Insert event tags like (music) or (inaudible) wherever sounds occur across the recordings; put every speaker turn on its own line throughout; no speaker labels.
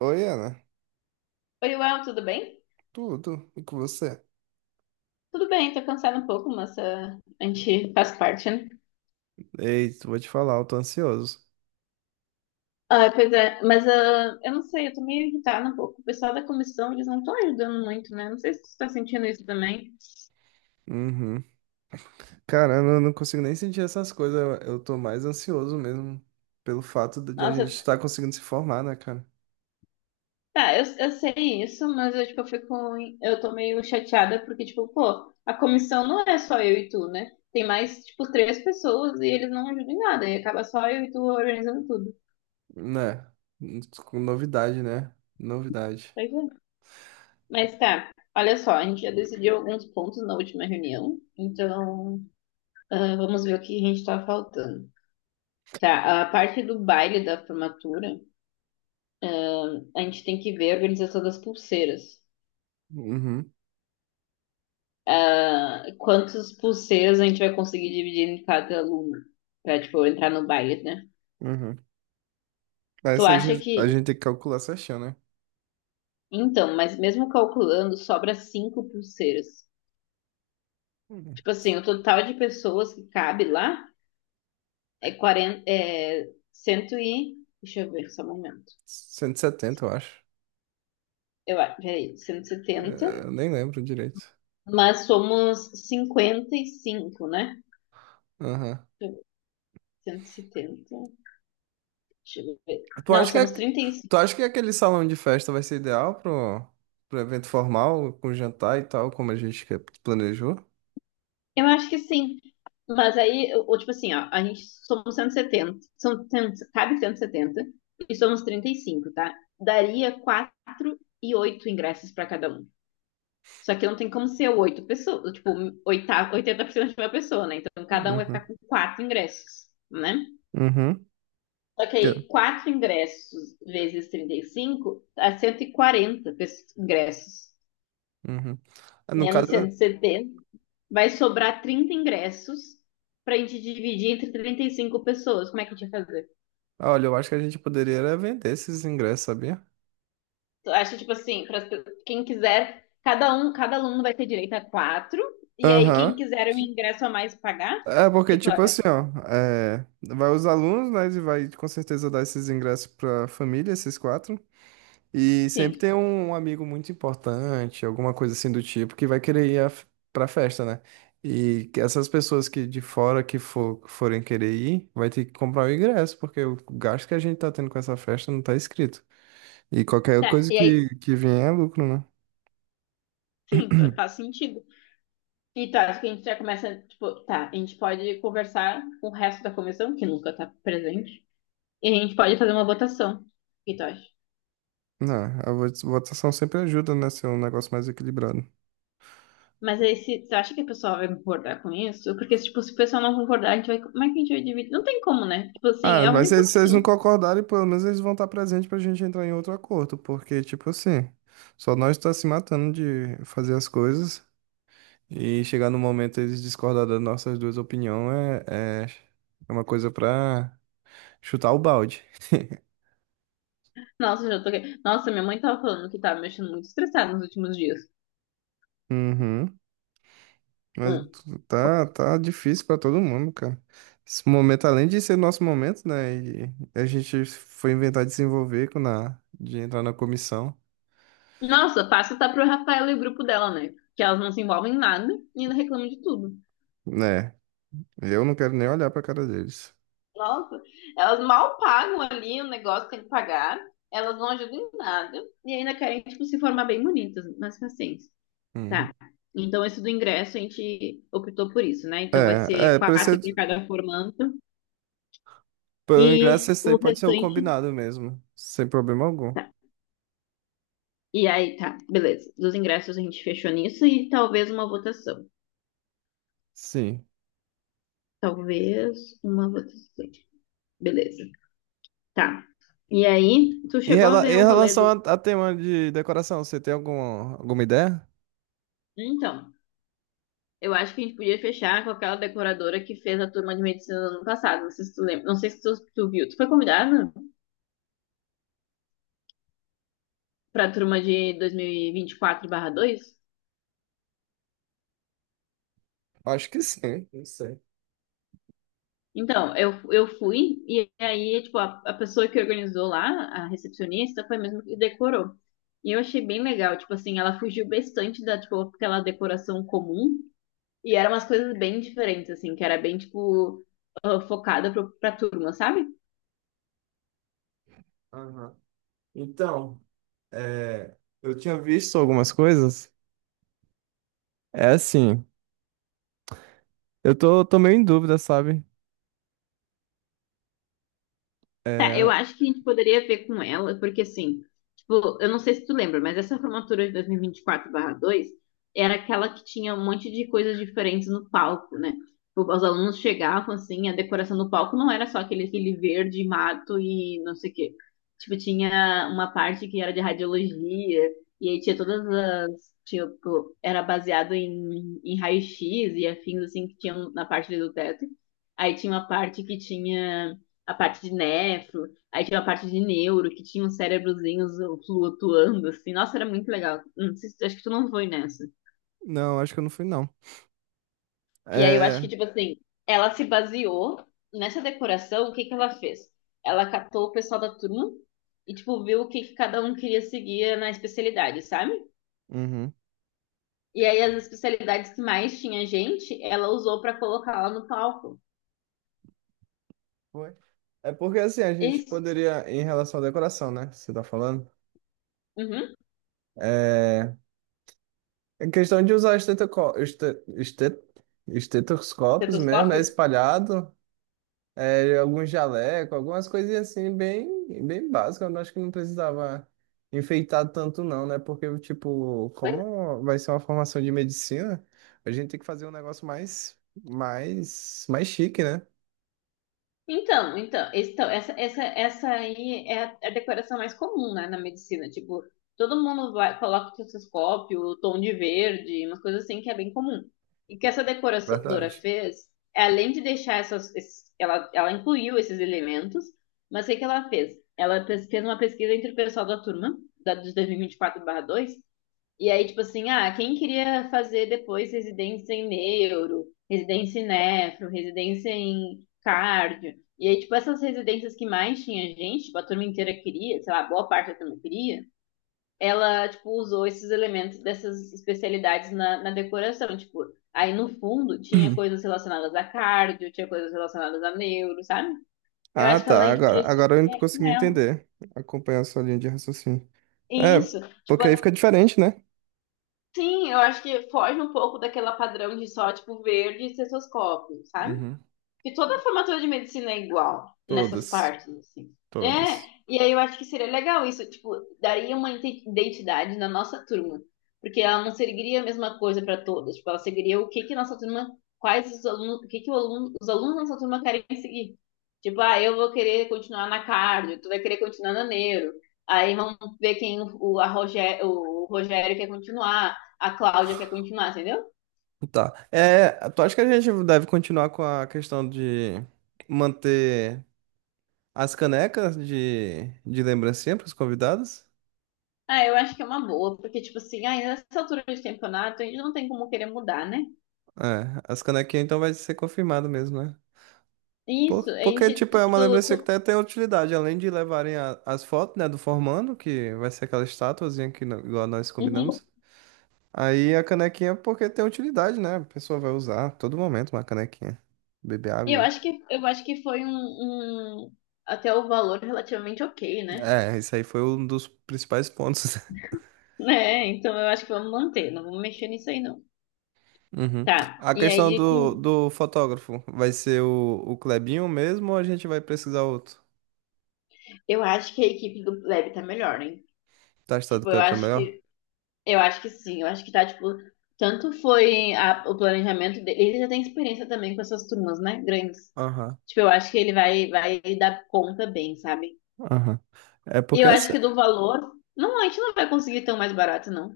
Oi, Ana.
Oi, Uel, tudo bem?
Tudo. E com você?
Tudo bem, tô cansada um pouco, mas a gente faz parte, né?
Ei, vou te falar, eu tô ansioso.
Ah, pois é, mas eu não sei, eu tô meio irritada um pouco. O pessoal da comissão, eles não estão ajudando muito, né? Não sei se tu tá sentindo isso também.
Uhum. Cara, eu não consigo nem sentir essas coisas. Eu tô mais ansioso mesmo pelo fato de a gente
Nossa,
estar conseguindo se formar, né, cara?
tá, eu sei isso, mas eu, tipo, eu fico, eu tô meio chateada porque, tipo, pô, a comissão não é só eu e tu, né? Tem mais, tipo, três pessoas e eles não ajudam em nada, e acaba só eu e tu organizando tudo.
Né? Com novidade, né? Novidade.
Pois é. Mas tá, olha só, a gente já decidiu alguns pontos na última reunião, então. Ah, vamos ver o que a gente tá faltando. Tá, a parte do baile da formatura, a gente tem que ver a organização das pulseiras.
Uhum,
Ah, quantas pulseiras a gente vai conseguir dividir em cada aluno pra, tipo, entrar no baile, né?
uhum. Aí
Tu
você,
acha que.
a gente tem que calcular certinho, né?
Então, mas mesmo calculando, sobra cinco pulseiras.
Uhum.
Tipo assim, o total de pessoas que cabe lá é 40, é 100 e. Deixa eu ver só um momento.
170, eu acho.
Peraí, cento e setenta.
É, eu nem lembro direito.
Mas somos 55, né?
Aham.
170. Deixa eu ver.
Tu
Não,
acha que,
somos
é-
trinta e cinco.
tu acha que aquele salão de festa vai ser ideal pro, pro evento formal, com jantar e tal, como a gente planejou?
Eu acho que sim. Mas aí, ou, tipo assim, ó, a gente somos cento e setenta. São, 100 cabe cento e setenta e somos trinta e cinco, tá? Daria 4 e 8 ingressos para cada um. Só que não tem como ser oito pessoas, tipo, oitava, 80% de uma pessoa, né? Então cada um vai ficar
Uhum.
com quatro ingressos, né?
Uhum.
Só que
Que.
aí quatro ingressos vezes 35 dá 140 ingressos.
Uhum. Ah, no
Menos
caso,
cento e setenta. Vai sobrar 30 ingressos pra gente dividir entre 35 pessoas. Como é que a gente vai fazer?
olha, eu acho que a gente poderia era vender esses ingressos, sabia?
Eu acho, tipo assim, para quem quiser, cada aluno vai ter direito a quatro. E aí, quem
Aham.
quiser um
Que.
ingresso a mais pagar, o
É porque,
que tu
tipo
acha?
assim, ó, é, vai os alunos, né, e vai com certeza dar esses ingressos pra família, esses quatro. E sempre
Sim.
tem um amigo muito importante, alguma coisa assim do tipo, que vai querer pra festa, né? E que essas pessoas que de fora que forem querer ir, vai ter que comprar o ingresso, porque o gasto que a gente tá tendo com essa festa não tá escrito. E qualquer
Tá.
coisa
E aí,
que vier é lucro, né?
sim, faz sentido. E tu acha que a gente já começa, tipo, tá, a gente pode conversar com o resto da comissão, que nunca tá presente, e a gente pode fazer uma votação. O que tu acha?
Não, a votação sempre ajuda, né? Ser um negócio mais equilibrado.
Mas aí, se, você acha que a pessoa vai concordar com isso? Porque, tipo, se o pessoal não concordar, a gente vai. Como é que a gente vai dividir? Não tem como, né? Tipo assim,
Ah,
é a
mas
única
se eles não
opção.
concordarem, pelo menos eles vão estar presentes pra gente entrar em outro acordo, porque, tipo assim, só nós tá se matando de fazer as coisas. E chegar no momento eles discordar das nossas duas opiniões é uma coisa pra chutar o balde.
Nossa, Nossa, minha mãe tava falando que tava mexendo muito estressada nos últimos dias.
Uhum. Mas
Hum.
tá, tá difícil pra todo mundo, cara. Esse momento, além de ser nosso momento, né? E a gente foi inventar de se envolver de entrar na comissão.
Nossa, passa tá pro Rafael e o grupo dela, né? Que elas não se envolvem em nada e ainda reclamam de tudo.
Né? Eu não quero nem olhar pra cara deles.
Nossa, elas mal pagam ali o negócio que tem que pagar. Elas não ajudam em nada. E ainda querem, tipo, se formar bem bonitas, mas paciência. Tá.
Uhum.
Então, esse do ingresso a gente optou por isso, né? Então, vai ser
Pra
quatro
ser,
para cada formando
pra
e
ingresso, esse daí
o
pode ser o
restante.
combinado mesmo. Sem problema algum.
Tá. E aí, tá, beleza. Dos ingressos a gente fechou nisso e talvez uma votação.
Sim.
Talvez uma votação. Beleza. Tá. E aí, tu
Em
chegou a
em
ver o rolê
relação
do.
a tema de decoração, você tem alguma ideia?
Então, eu acho que a gente podia fechar com aquela decoradora que fez a turma de medicina no ano passado. Não sei se tu lembra. Não sei se tu viu. Tu foi convidada para a turma de 2024/2?
Acho que sim, não sei.
Então, eu fui, e aí, tipo, a pessoa que organizou lá, a recepcionista, foi mesmo que decorou. E eu achei bem legal, tipo assim, ela fugiu bastante da, tipo, aquela decoração comum, e eram umas coisas bem diferentes, assim, que era bem, tipo, focada pra turma, sabe?
Aham. Então, é, eu tinha visto algumas coisas. É assim, tô meio em dúvida, sabe?
Tá, eu
É,
acho que a gente poderia ver com ela, porque assim, tipo, eu não sei se tu lembra, mas essa formatura de 2024/2 era aquela que tinha um monte de coisas diferentes no palco, né? Tipo, os alunos chegavam assim, a decoração do palco não era só aquele verde, mato e não sei o quê. Tipo, tinha uma parte que era de radiologia, e aí tinha todas as, tipo, era baseado em raio-x e afins assim que tinham na parte ali do teto. Aí tinha uma parte que tinha a parte de nefro, aí tinha a parte de neuro, que tinha uns cérebrozinhos flutuando, assim. Nossa, era muito legal. Não sei acho que tu não foi nessa.
não, acho que eu não fui, não.
E aí eu acho que,
É,
tipo assim, ela se baseou nessa decoração, o que que ela fez? Ela catou o pessoal da turma e, tipo, viu o que que cada um queria seguir na especialidade, sabe?
uhum.
E aí as especialidades que mais tinha gente, ela usou pra colocar lá no palco.
Foi. É porque assim, a gente
Isso.
poderia, em relação à decoração, né? Que você tá falando.
Uhum.
É, é questão de usar estetoscópios mesmo, né?
Estetoscópio?
Espalhado. É, algum jaleco, algumas coisinhas assim, bem, bem básicas. Eu acho que não precisava enfeitar tanto, não, né? Porque, tipo,
Pois é.
como vai ser uma formação de medicina, a gente tem que fazer um negócio mais chique, né?
Então, essa aí é a decoração mais comum, né, na medicina. Tipo, todo mundo vai, coloca o cistoscópio, tom de verde, umas coisas assim que é bem comum. E o que essa decoradora
Verdade.
fez, além de deixar ela incluiu esses elementos, mas o que que ela fez? Ela fez uma pesquisa entre o pessoal da turma, de 2024-2, e aí, tipo assim, quem queria fazer depois residência em neuro, residência em nefro, residência em cardio. E aí, tipo, essas residências que mais tinha gente, tipo, a turma inteira queria, sei lá, boa parte da turma queria, ela, tipo, usou esses elementos dessas especialidades na decoração. Tipo, aí no fundo tinha coisas
(clears throat)
relacionadas a cardio, tinha coisas relacionadas a neuro, sabe? Eu
Ah,
acho que a
tá.
gente podia seguir
Agora eu não
com
consegui
ela.
entender. Acompanhar a sua linha de raciocínio. É,
Isso. Tipo,
porque aí fica diferente, né?
sim, eu acho que foge um pouco daquela padrão de só, tipo, verde e cestoscópio, sabe?
Uhum.
E toda a formatura de medicina é igual nessas
Todas.
partes, assim. É,
Todas.
e aí eu acho que seria legal isso, tipo, daria uma identidade na nossa turma, porque ela não seguiria a mesma coisa para todas, tipo, ela seguiria o que que nossa turma, quais os alunos, o que que os alunos da nossa turma querem seguir. Tipo, eu vou querer continuar na cardio, tu vai querer continuar na neuro. Aí vamos ver quem o, a Rogé- o Rogério quer continuar, a Cláudia quer continuar, entendeu?
Tá. É, tu acha que a gente deve continuar com a questão de manter. As canecas de lembrancinha para os convidados?
Ah, eu acho que é uma boa, porque, tipo assim, ai, nessa altura de campeonato, a gente não tem como querer mudar, né?
É, as canequinhas então vai ser confirmado mesmo, né?
Isso, a
Porque,
gente,
tipo, é
tipo,
uma
do.
lembrancinha que
Tu-
até tem utilidade, além de levarem as fotos, né, do formando, que vai ser aquela estatuazinha que no- igual nós
Uhum.
combinamos. Aí a canequinha, porque tem utilidade, né? A pessoa vai usar a todo momento uma canequinha. Beber
E Eu
água.
acho que, eu acho que foi um, até o valor relativamente ok, né?
É, isso aí foi um dos principais pontos. (laughs)
(laughs) Né? Então eu acho que vamos manter, não vamos mexer nisso aí, não.
Uhum.
Tá,
A
e aí
questão do, do fotógrafo, vai ser o Clebinho mesmo ou a gente vai precisar outro?
eu acho que a equipe do Lab tá melhor, hein?
Tá estado
Tipo,
claro, tá melhor?
eu acho que sim, eu acho que tá, tipo, tanto foi o planejamento dele, ele já tem experiência também com essas turmas, né? Grandes.
Aham,
Tipo, eu acho que ele vai dar conta bem, sabe?
aham. É
E
porque
eu acho
assim,
que do valor, não, a gente não vai conseguir tão mais barato, não.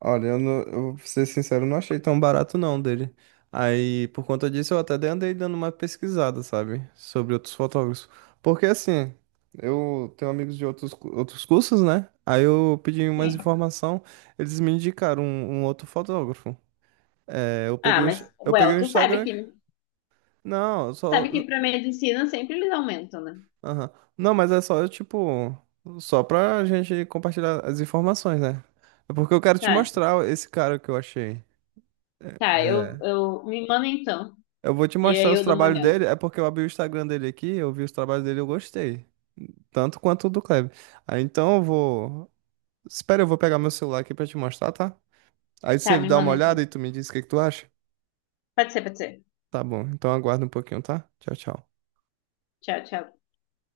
olha, eu, não, eu vou ser sincero, eu não achei tão barato não dele. Aí, por conta disso, eu até andei dando uma pesquisada, sabe? Sobre outros fotógrafos. Porque assim, eu tenho amigos de outros, outros cursos, né? Aí eu pedi umas
Sim.
informação, eles me indicaram um outro fotógrafo. É, eu peguei
Ah, mas,
eu peguei
well,
o Instagram. Não, só.
sabe que pra medicina sempre eles aumentam, né?
Aham. Não, mas é só, tipo, só pra gente compartilhar as informações, né? É porque eu quero te
Tá,
mostrar esse cara que eu achei.
tá,
É.
me manda então.
Eu vou te
E
mostrar
aí
os
eu dou uma
trabalhos
olhada.
dele, é porque eu abri o Instagram dele aqui, eu vi os trabalhos dele e eu gostei. Tanto quanto o do Kleber. Aí então eu vou. Espera, eu vou pegar meu celular aqui pra te mostrar, tá? Aí
Tá,
você
me
dá uma
manda então.
olhada e tu me diz o que que tu acha?
Pode ser, pode ser.
Tá bom, então aguarda um pouquinho, tá? Tchau, tchau.
Tchau, tchau.